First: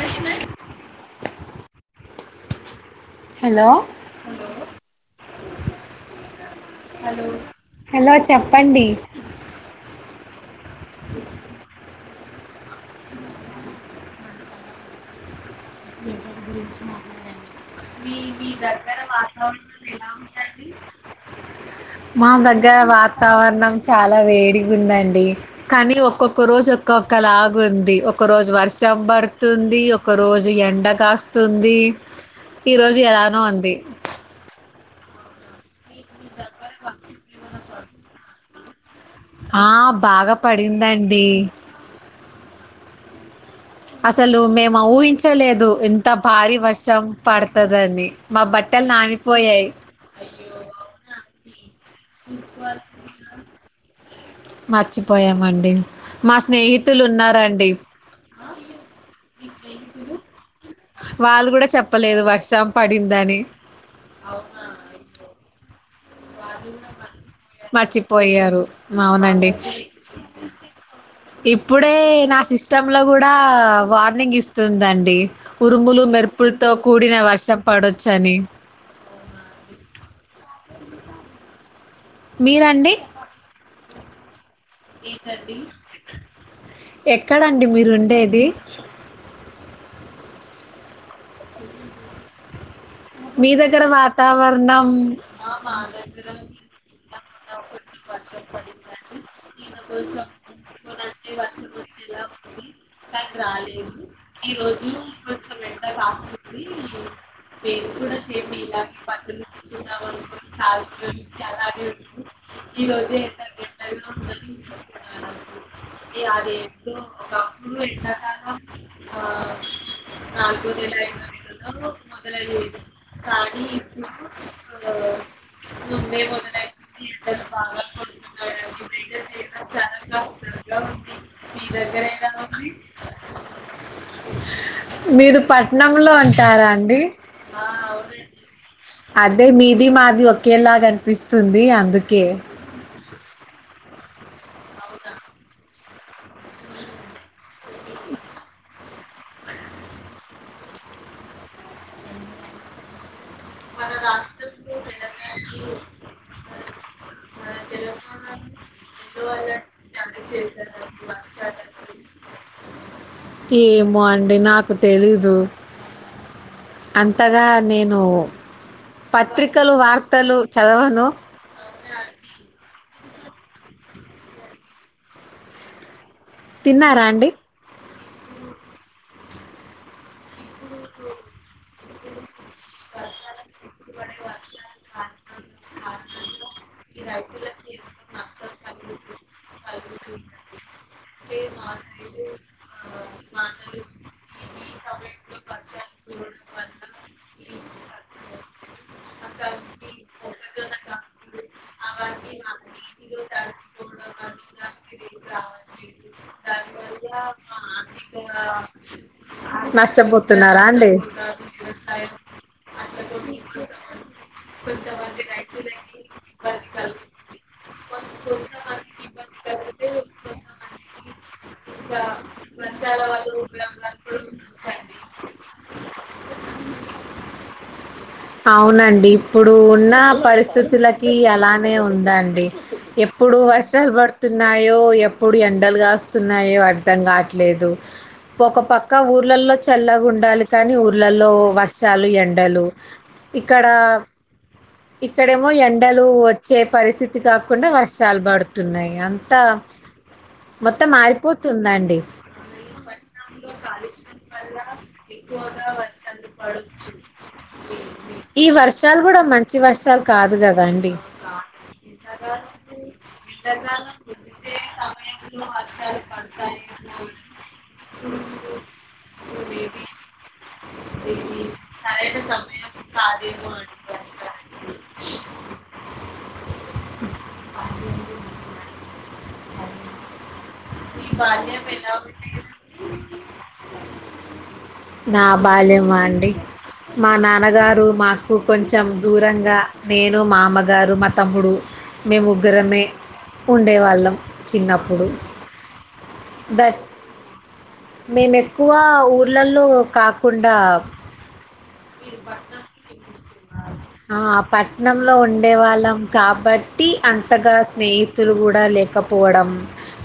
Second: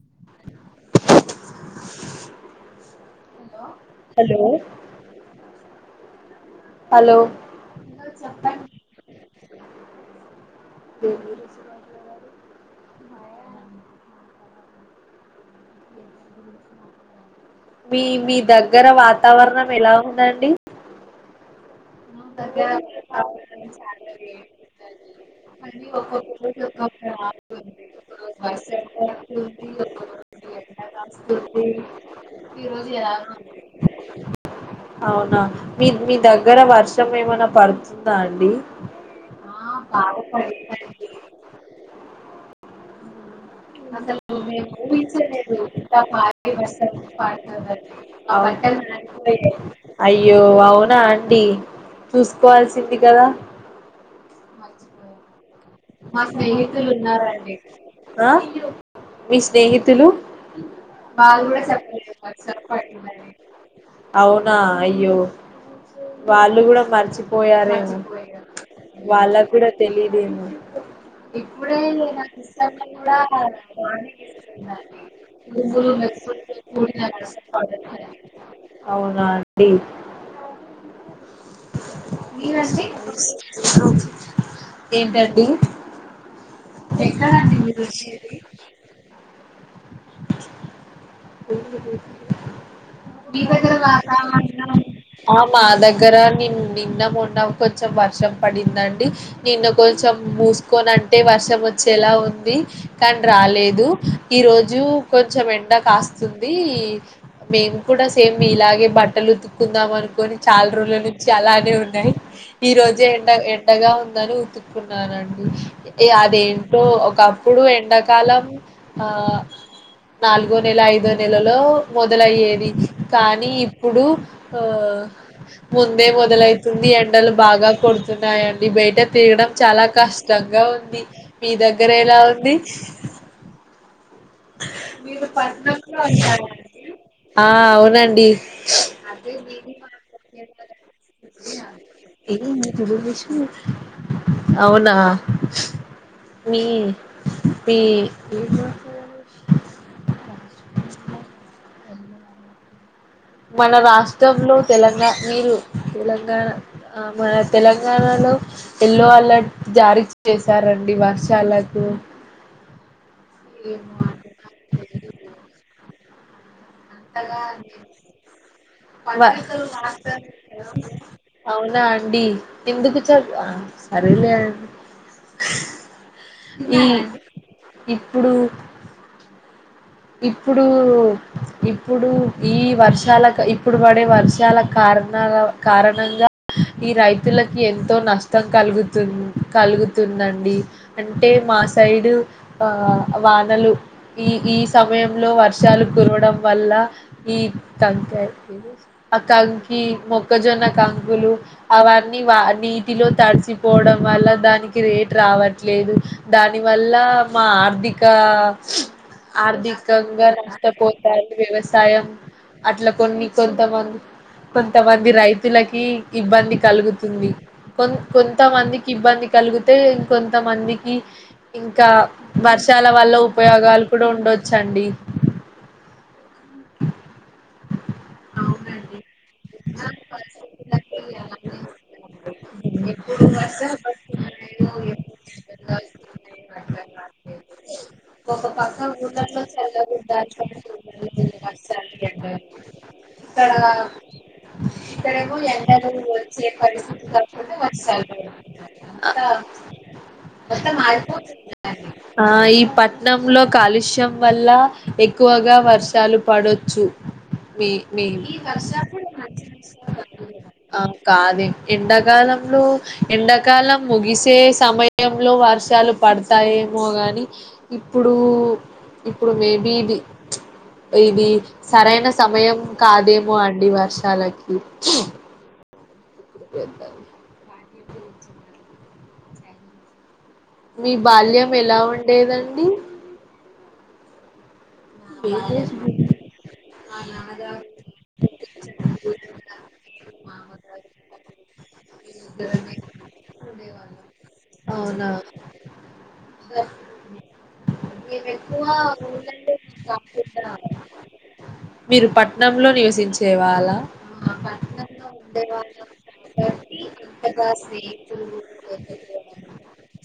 Krishnan hello hello hello hello చెప్పండి మ [inaudible] మీ దగ్గర వాతావరణం ఎలా ఉందండి మా దగ్గర వాతావరణం చాలా వేడిగా ఉందండి, కానీ ఒక్కొక్క రోజు ఒక్కొక్కలాగ ఉంది ఒక్క రోజు వర్షం బడుతుంది ఒక్క రోజు రోజు ఎండ కాస్తుంది ఈ రోజు ఎలానో ఉంది అవున మీ మీ దగ్గర వర్ష వర్షం ఏమనన్నా పడుతుందా అండి ఆ బాగ పడిందండి అసలు మేము ఊహించలేదు ఇంత భారీ వర్షం పడుతుందని మా బట్టలు నానిపోయాయి అయ్యో అవునా అండి చూసుకోవాల్సింది కదా మర్చిపోయా అండీ మా స్నేహితులున్నారండీ మీ స్నేహితులు బా వాళ్ళు కూడా చెప్పలేదు వర్షం పడిందని అవునా అయ్యో వాళ్ళు కూడ మర్చిపోయారేమో మర్చిపోయారు వాళ్ళకు అవునండి. కూడ తెలిదేమో ఇప్పుడే నా సిస్టమ్‌లో గూడా వార్నింగ్ ఇస్తుందండి. ఉరుములు, మెరుపులతో కూడిన వర్షం పడొచ్చని. అవునా అండి మీరండి ఏంటండీ ఎక్కడండి మీరు ఉండేది ఏ మీ దగ్గర అవున వాతావరణం మా దగ్గర నిన్న నిన్న మొన్న కొంచెం వర్షం పడిందండి. నిన్న కొంచెం మూసుకొని అంటే వర్షం వచ్చేలా ఉంది కానీ రాలేదు. ఈ రోజు కొంచెం ఎండ కాస్తుంది. కూడా సేమ్ ఇలాగే బట్టలు ఉతుక్కుందాం అనుకొని చాలా రోజుల నుంచి అలానే ఉన్నాయి. ఈ రోజే ఎండ ఎండగా ఉందని ఉతుక్కున్నానండి. అదేంటో ఒకప్పుడు ఎండాకాలం ఆ నాలుగో నెల ఐదో నెలలో మొదల లయ్యేది. కానీ ఇప్పుడు ఆ ముందే మొదలైతుంది. ఎండలు బాగా కొడుతున్నాయండి. బయట తిరాగాడం చాలా కష్టంగా ఉంది. మీ దగ్గర ఎలా ఉంది. మీరు పట్నంలో ఉంటారా అండి. ఆ అవునండి అదే మీది మాది ఒకేలాగ అనిపిస్తుంది. అందుకే అవునా మీ మీ అ మన రాష్ట్రంలో తెలంగాణ మీరు తెలంగాణ ఆ మన తెలంగాణలో ఎల్లో అలర్ట్ జారీ చేశారండి వర్షాలకు ఏమో అండి నాకు తెలీదు. అంతగా నేను పత్రికలు, వార్తలు చదవను. అవునా అండి. ఎందుకు చ ఆ సరలే అండి తిన్నారా అండి. ఇప్పుడు ఇప్పుడు ఇప్పుడు ఈ వర్షాలకు ఇప్పుడు పడే వర్షాల కారణాల కారణంగా ఈ రైతులకి ఎంతో నష్టం కలుగుతుం కలుగుతుందండి. అంటే మా సైడు వానలు ఈ ఈ సమయంలో వర్షాలు కురవడం వల్ల ఈ కంకి ఆ కంకి మొక్కజొన్న కంకులు అవన్నీ వా నీటిలో తడిసిపోవడం వల్ల దానికి రేట్ రావట్లేదు. దాని వల్ల మా ఆర్థిక ఆర్థికంగా నష్టపోతారు వ్యవసాయం అట్లా కొన్ని కొంతమంది కొంతమంది రైతులకి ఇబ్బంది కలుగుతుంది. కొ కొంత మందికి ఇబ్బంది కలిగితే ఇం కొంత మందికి ఇంకా వర్షాల వల్ల ఉపయోగాలు ఉండొచ్చండి అవునండి ఇప్పుడు ఉన్న పరిస్థితులకి అలానే ఉందండి ఎప్పుడు వర్షాలు పడుతున్నాయో ఎప్పుడు ఎండలుగాస్తున్నాయో అర్ధం కావట్లేదు ఒక పక్క ఊర్లలో చల్లగా ఉండాలి కానీ ఊర్లలో వర్షాలు ఎండలు ఇక్కడ ఇక్కడేమో ఎండలు వచ్చే పరిస్థితి కాకుండా వర్షాలు పడుతున్నాయి. అంతా మొత్తం మారిపోతుందండి. ఈ పట్నంలో కాలుష్యం వల్ల ఎక్కువగా వర్షాలు పడొచ్చు మే మేబి ఈ వర్షాలు కూడా మంచి వర్షాలు కాదు ఆ కదండీ. కాదే ఎండాకాలంలో ఎండాకాలం ముగిసే సమయంలో వర్షాలు పడతాయేమో గాని ఇప్పుడు ఇప్పుడు మేబి ఇది ఇది సరైన సమయం కాదేమో అండి వర్షాలకి అ [inaudible] మీ బాల్యం ఎలా ఉండేదండి నా బాల్యమా అండి మా నాన్నగారు మాకు కొంచెం దూరంగా నేను మా అమ్మగారు మా తమ్ముడు మేము ముగ్గురమే ఉండేవాళ్ళం చిన్నప్పుడు అవునా దట్ మేము ఎక్కువ ఊర్లల్లో కాకుండా మీరు పట్నంలో నివసించే వాళ్ళా ఆ పట్నం లో ఉండే వాళ్ళం కాబట్టి టి అంతగా స్నేహితులు కూడా లేక పోవడం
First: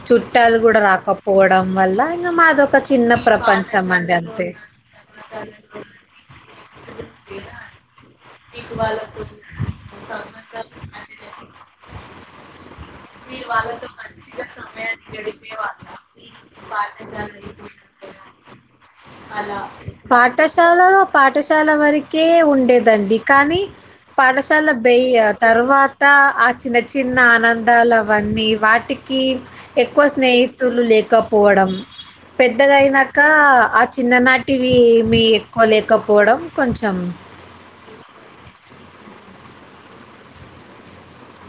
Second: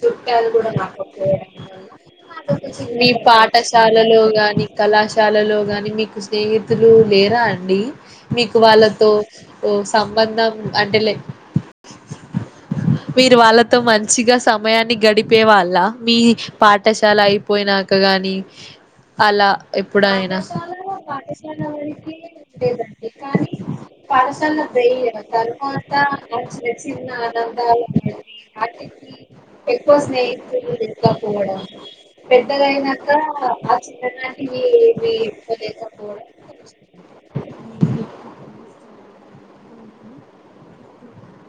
చుట్టాలు కూడా రాకపోవడం వల్ల మా [unintelligible] మీ పాఠశాలలో గాని కళాశాలలో గాని మీకు స్నేహితులు లేరా అండి మీకు వాళ్ళతో సంబంధం అంటే లే మీరు వాళ్ళతో మంచిగా సమయాన్ని గడిపే వాళ్ళ మీ పాఠశాల అయిపోయినాక గాని అలా ఎప్పుడైనా పాఠశాలలో పాఠశాల వరకే ఉండేదండి కానీ పాఠశాల బెయ తర్వాత ఆ చిన్న చిన్న ఆనందాలు అవన్నీ వాటికి ఎక్కువ స్నేహితులు లేకపోవడం పెద్దగాయినాక ఆ చిన్ననాటివి ఎక్కువ లేకపోవడం కొంచెం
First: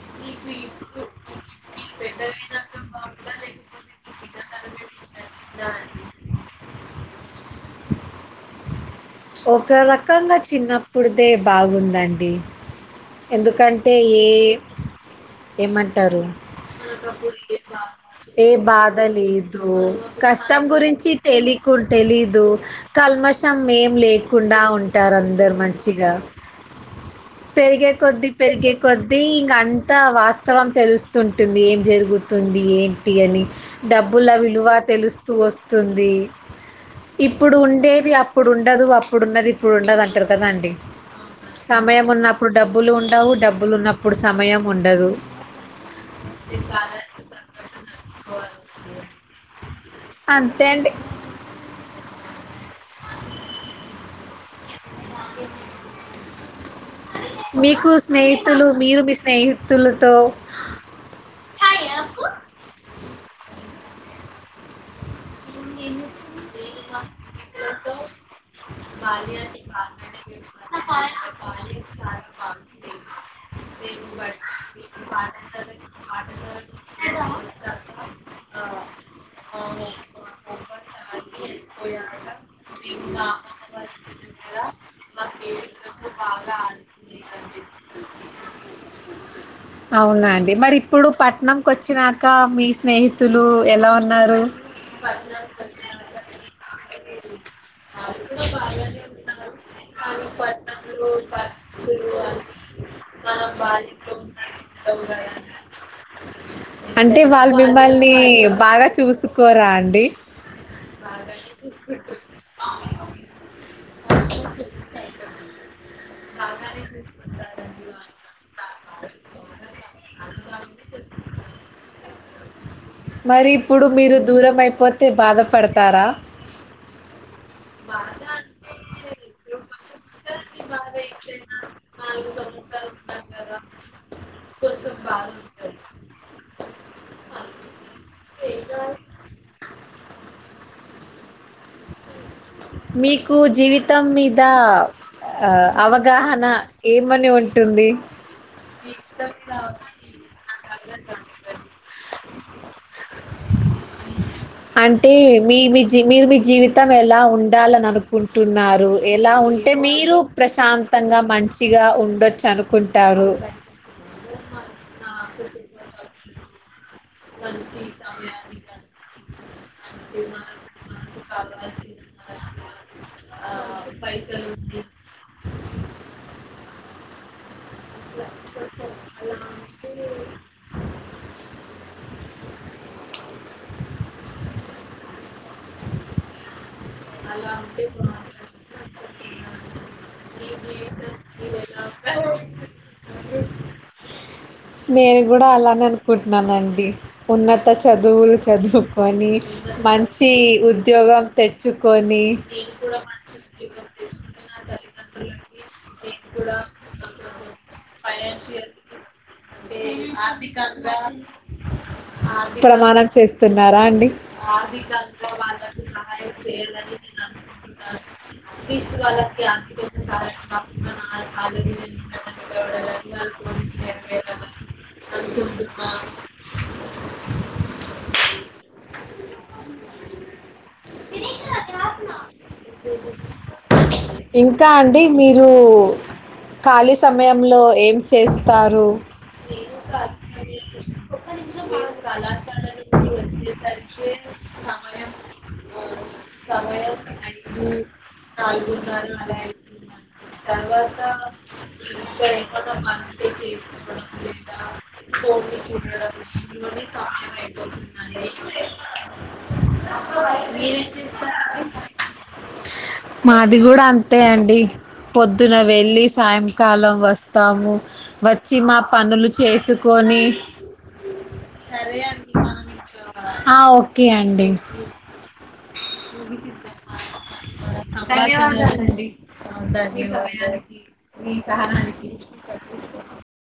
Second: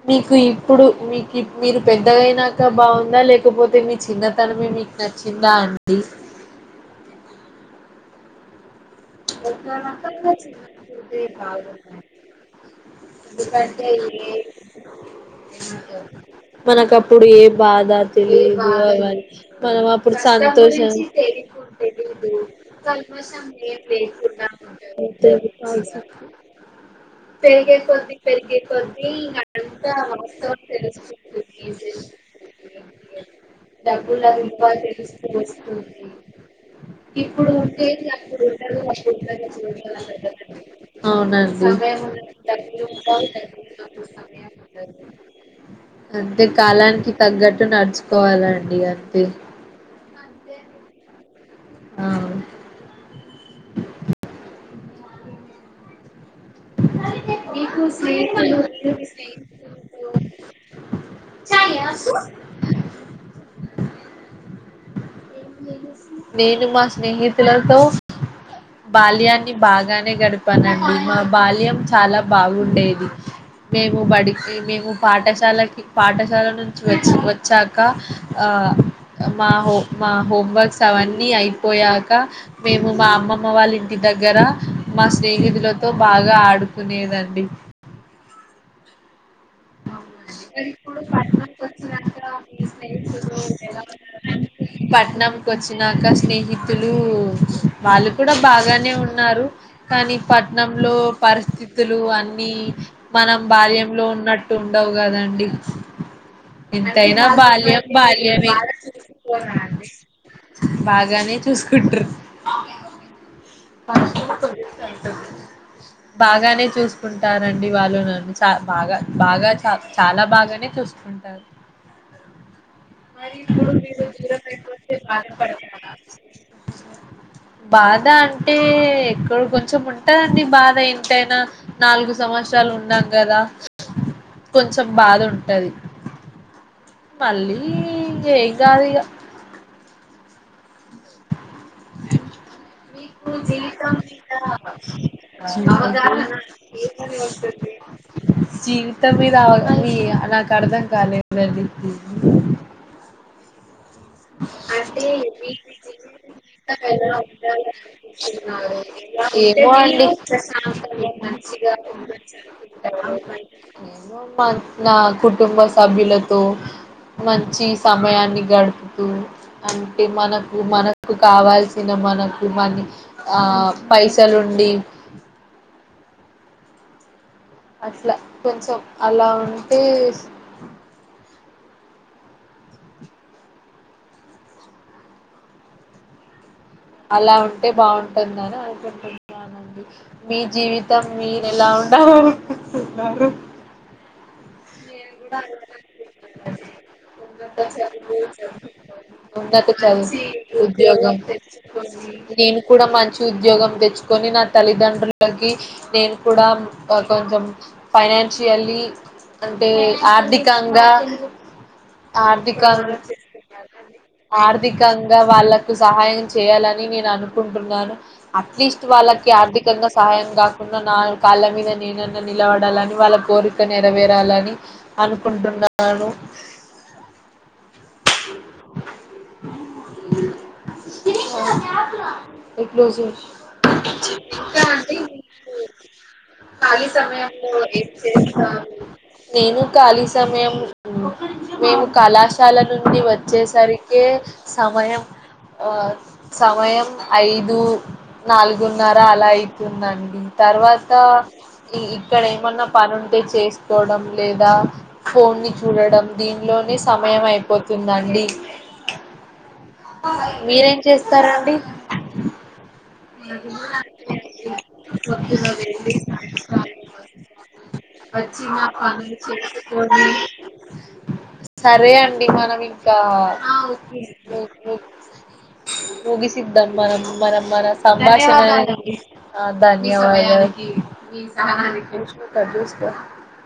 మీకు ఇప్పుడు మీకు మీరు పెద్దగైనాక బాగుందా లేకపోతే మీ చిన్నతనమే మీకు నచ్చిందా అండి ఒక రకంగా చిన్నప్పుడిదే బాగుందండి ఎందుకంటే ఏ ఏమంటారు మనకు అప్పుడు ఏ బాధ ఏ తెలియదు బాధ అవన్నీ లేదు మనం అప్పుడు కష్టం సంతోషం గురించి తెలికు తెలిదు కల్మషం తకుండా ఉంటారు అందరు అంతే మంచిగా పెరిగే కొద్దీ పెరిగే కొద్దీ ఇంక అంత వాస్తవం తెలుస్తుంటుంది ఏం జరుగుతుంది ఏంటి అని డబ్బుల విలువ తెలుస్తూ వస్తుంది ఇప్పుడు ఉండేది అప్పుడు ఉండే ఉండదు అప్పుడున్నది ఇప్పుడు ఉండదు అంటారు కదా అండి సమయం ఉన్నప్పుడు సమయం ఉన్న డబ్బులు సమయం ఉండదు అంతే కాలానికి తగ్గట్టు నడుచుకోవాలండి అంతే అంతేండి ఆ [inaudible] [inaudible] మీకు స్నేహితులు మీరు మీ స్నేహితులతో చాయ్కు నేను మా స్నేహితులతో బాల్యాన్ని బాగానే గడిపానండి మా బాల్యం చాలా బాగుండేది మేము బడికి మేము పాఠశాలకి పాఠశాల నుంచి వచ్చి వచ్చాక ఆ మా హో మా హోమ్వర్క్ అవన్నీ అయిపోయాక మేము మా అమ్మ అమ్మ వాళ్ళ ఇంటి దగ్గర మా స్నేహితులతో బాగా ఆడుకునేదండి అవునా అండి. మరి ఇప్పుడు పట్నంకొచ్చినాక మీ స్నేహితులు ఎలా ఉన్నారు? పట్నం కి వచినాక స్నేహి లు వాళ్ళు కూడా బాగానే ఉన్నాయి. ఉన్నారు కానీ పట్నంలో పరిస్థితులు అన్ని మనం బాల్యంలో ఉన్నట్టు ఉండవుగాదా అండి అంటే ఎంతైనా ఇప్పుడు వాళ్ళు వాళ్ళకి బాల్యం మిమ్మల్ని బాల్యంమే వాళ్ళు బాగా చూసుకోరా అండి? బానే చూసుకుటరు బాన్ గానే చూసుకుంటారంండి వాళ్ళు నన్ను చాల్ బాగా బాగా చ చాలా బాగానే చూసుకుంటారు మరి ఇప్పుడు మీరు దూరం అయిపోతే బాధపడతారా బాధ అంటే ఎక్కడ్ కొంచెం ఉంటదండి. బాధ ఏంతైనా నాలుగు సంవత్సరాలు ఉన్నాం గాదా. కొంచెం బాధ ఉంటది. మళ్ళీ ఏం కాదిగా మీకు ఆ జీవితం ఏంటి మీద ఆహ్, అవగాహన ఏమని ఉంటుంది? జీవితం మీద నాకు అర్థం కాలేదండి. అ అంటే మీ మీ జీవ్ మీరు మీ జీవితం ఎలా ఉండాలని అనుకుంటున్నారు. ఎలా ఉంటే మీరు ప్రశాంతంగా మంచిగా ఉండొచ్చు అనుకుంటారు. ఏమో మా నా కుటుంబ సభ్యులతో మంచి సమయాన్ని గడుపు కు అంటే మనకు మనకు కావాల్సిన మనకు మనీ ఆ పైసలుండి. అట్లా కొంచెం అలా ఉంటే అలా ఉంటే బాగుంటుందని అనుకుంటున్నానండి. మీ జీవితం మీరు ఎలా ఉండాలనుకుంటున్నారు. నేను కూడా అలానె అనుకుంట్ననండి. ఉన్నత చదువులు, చదువుకొని ఉన్నత చదువు మంచి ఉద్యోగం తెచ్ నేను కూడా మంచి ఉద్యోగం తెచ్చుకొని. నా తల్లిదండ్రులకి నేను కూడా కొంచెం ఫైనాన్షియల్లీ అంటే ఆర్థికంగా ఆర్థికంగా ప్రమాణం చేస్తున్నారా అండి. ఆర్థికంగా వాళ్ళకు సహాయం నేను అనుకుంటున్నాను. అట్లీస్ట్ వాళ్ళకి ఆర్థికంగా సహాయం కాకుండా. నా కాళ్ళ మీద నేనన్న నిలబడాలని వాళ్ళ కోరిక నరవేర్ ఉండాలని అనుకుంటున్నాను. ఎట్లోజర్ ఇంకా అండి మీరు ఖాళీ ఒక్కనిమిషం మేము కళాశాల నుండి వచ్చేసరికే సమయం అగు సమయం ఐదు, నాలుగున్నర అలా అయితుందండి. తర్వాత ఈ ఇక్కడ ఏమన్నా పని ఉంటే చేస్ కోడం. లేదా ఫోన్ ని చూడడం దీనిలోనే సమయం అయిపోతుందండి. మీరేం చేస్తారండి మాది గూడా అంతే అండి. పొద్దున వెళ్ళి సాయంకాలం వస్తాము. వచ్ సరే అండి మనం ఇంకా ఆ, ఓకే అండి ఓక్ ముగిసిద్దం. మనం మన మన సంభాషనా ధన్యవాదాలండి. ఆ ధన్యవాదాల్ మీ సహనానికి కట్ చేస్కో